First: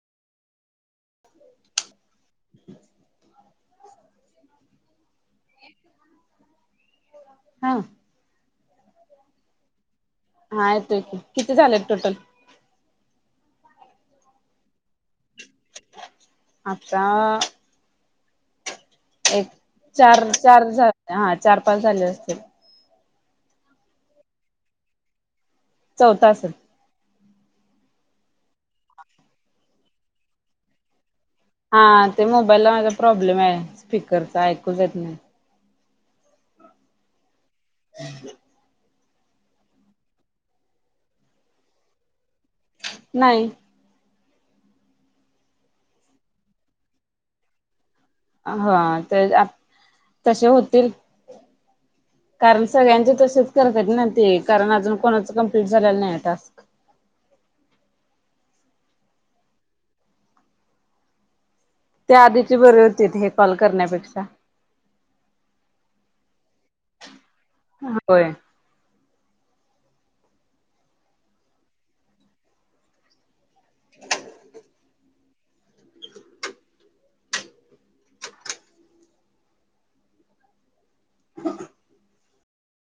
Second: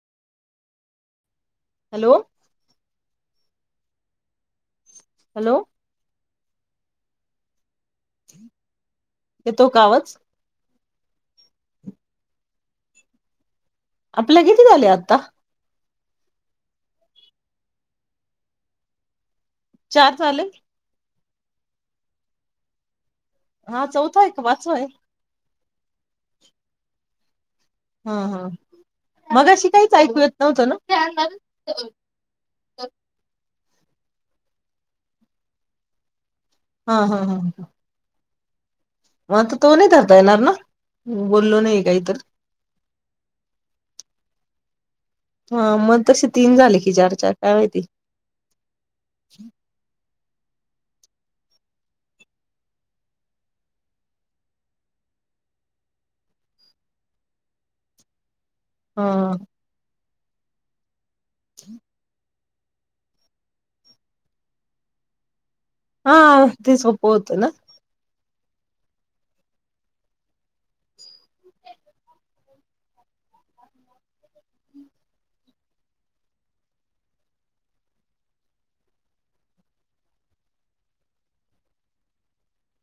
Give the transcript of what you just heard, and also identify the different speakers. Speaker 1: Hello hello
Speaker 2: हा.
Speaker 1: येतो का आवाज?
Speaker 2: हा येतोय किती झालेत टोटल?
Speaker 1: आपले किती झाले आता?
Speaker 2: आता! एक चार चार झा हा चार पाच झाले असतील.
Speaker 1: हा चौथा एक वाचो आहे?
Speaker 2: चौथा असल!
Speaker 1: हा हा मगाशी काहीच ऐकू येत नव्हतं ना?
Speaker 2: हा ते मोबाईलला माझा प्रॉब्लेम आहे. स्पीकरच ऐकूच येत नाही.
Speaker 1: हा हा हा ह.
Speaker 2: [unintelligible]
Speaker 1: मग आता तो नाही धरता येणार ना बोललो नाही काहीतर?
Speaker 2: नाही.
Speaker 1: हा मग तसे तीन झाले की चार चार काय माहिती
Speaker 2: हा तर तसे होतील. कारण सगळ्यांचे तसेच करतात ना ते कारण अजून कोणाच कंप्लीट झालेलं नाही टास्क
Speaker 1: हम. [unintelligible]
Speaker 2: त्या आधीची बरे होती हे कॉल करण्यापेक्षा.
Speaker 1: हा. ते सोपं होत ना.
Speaker 2: होय [unintelligible]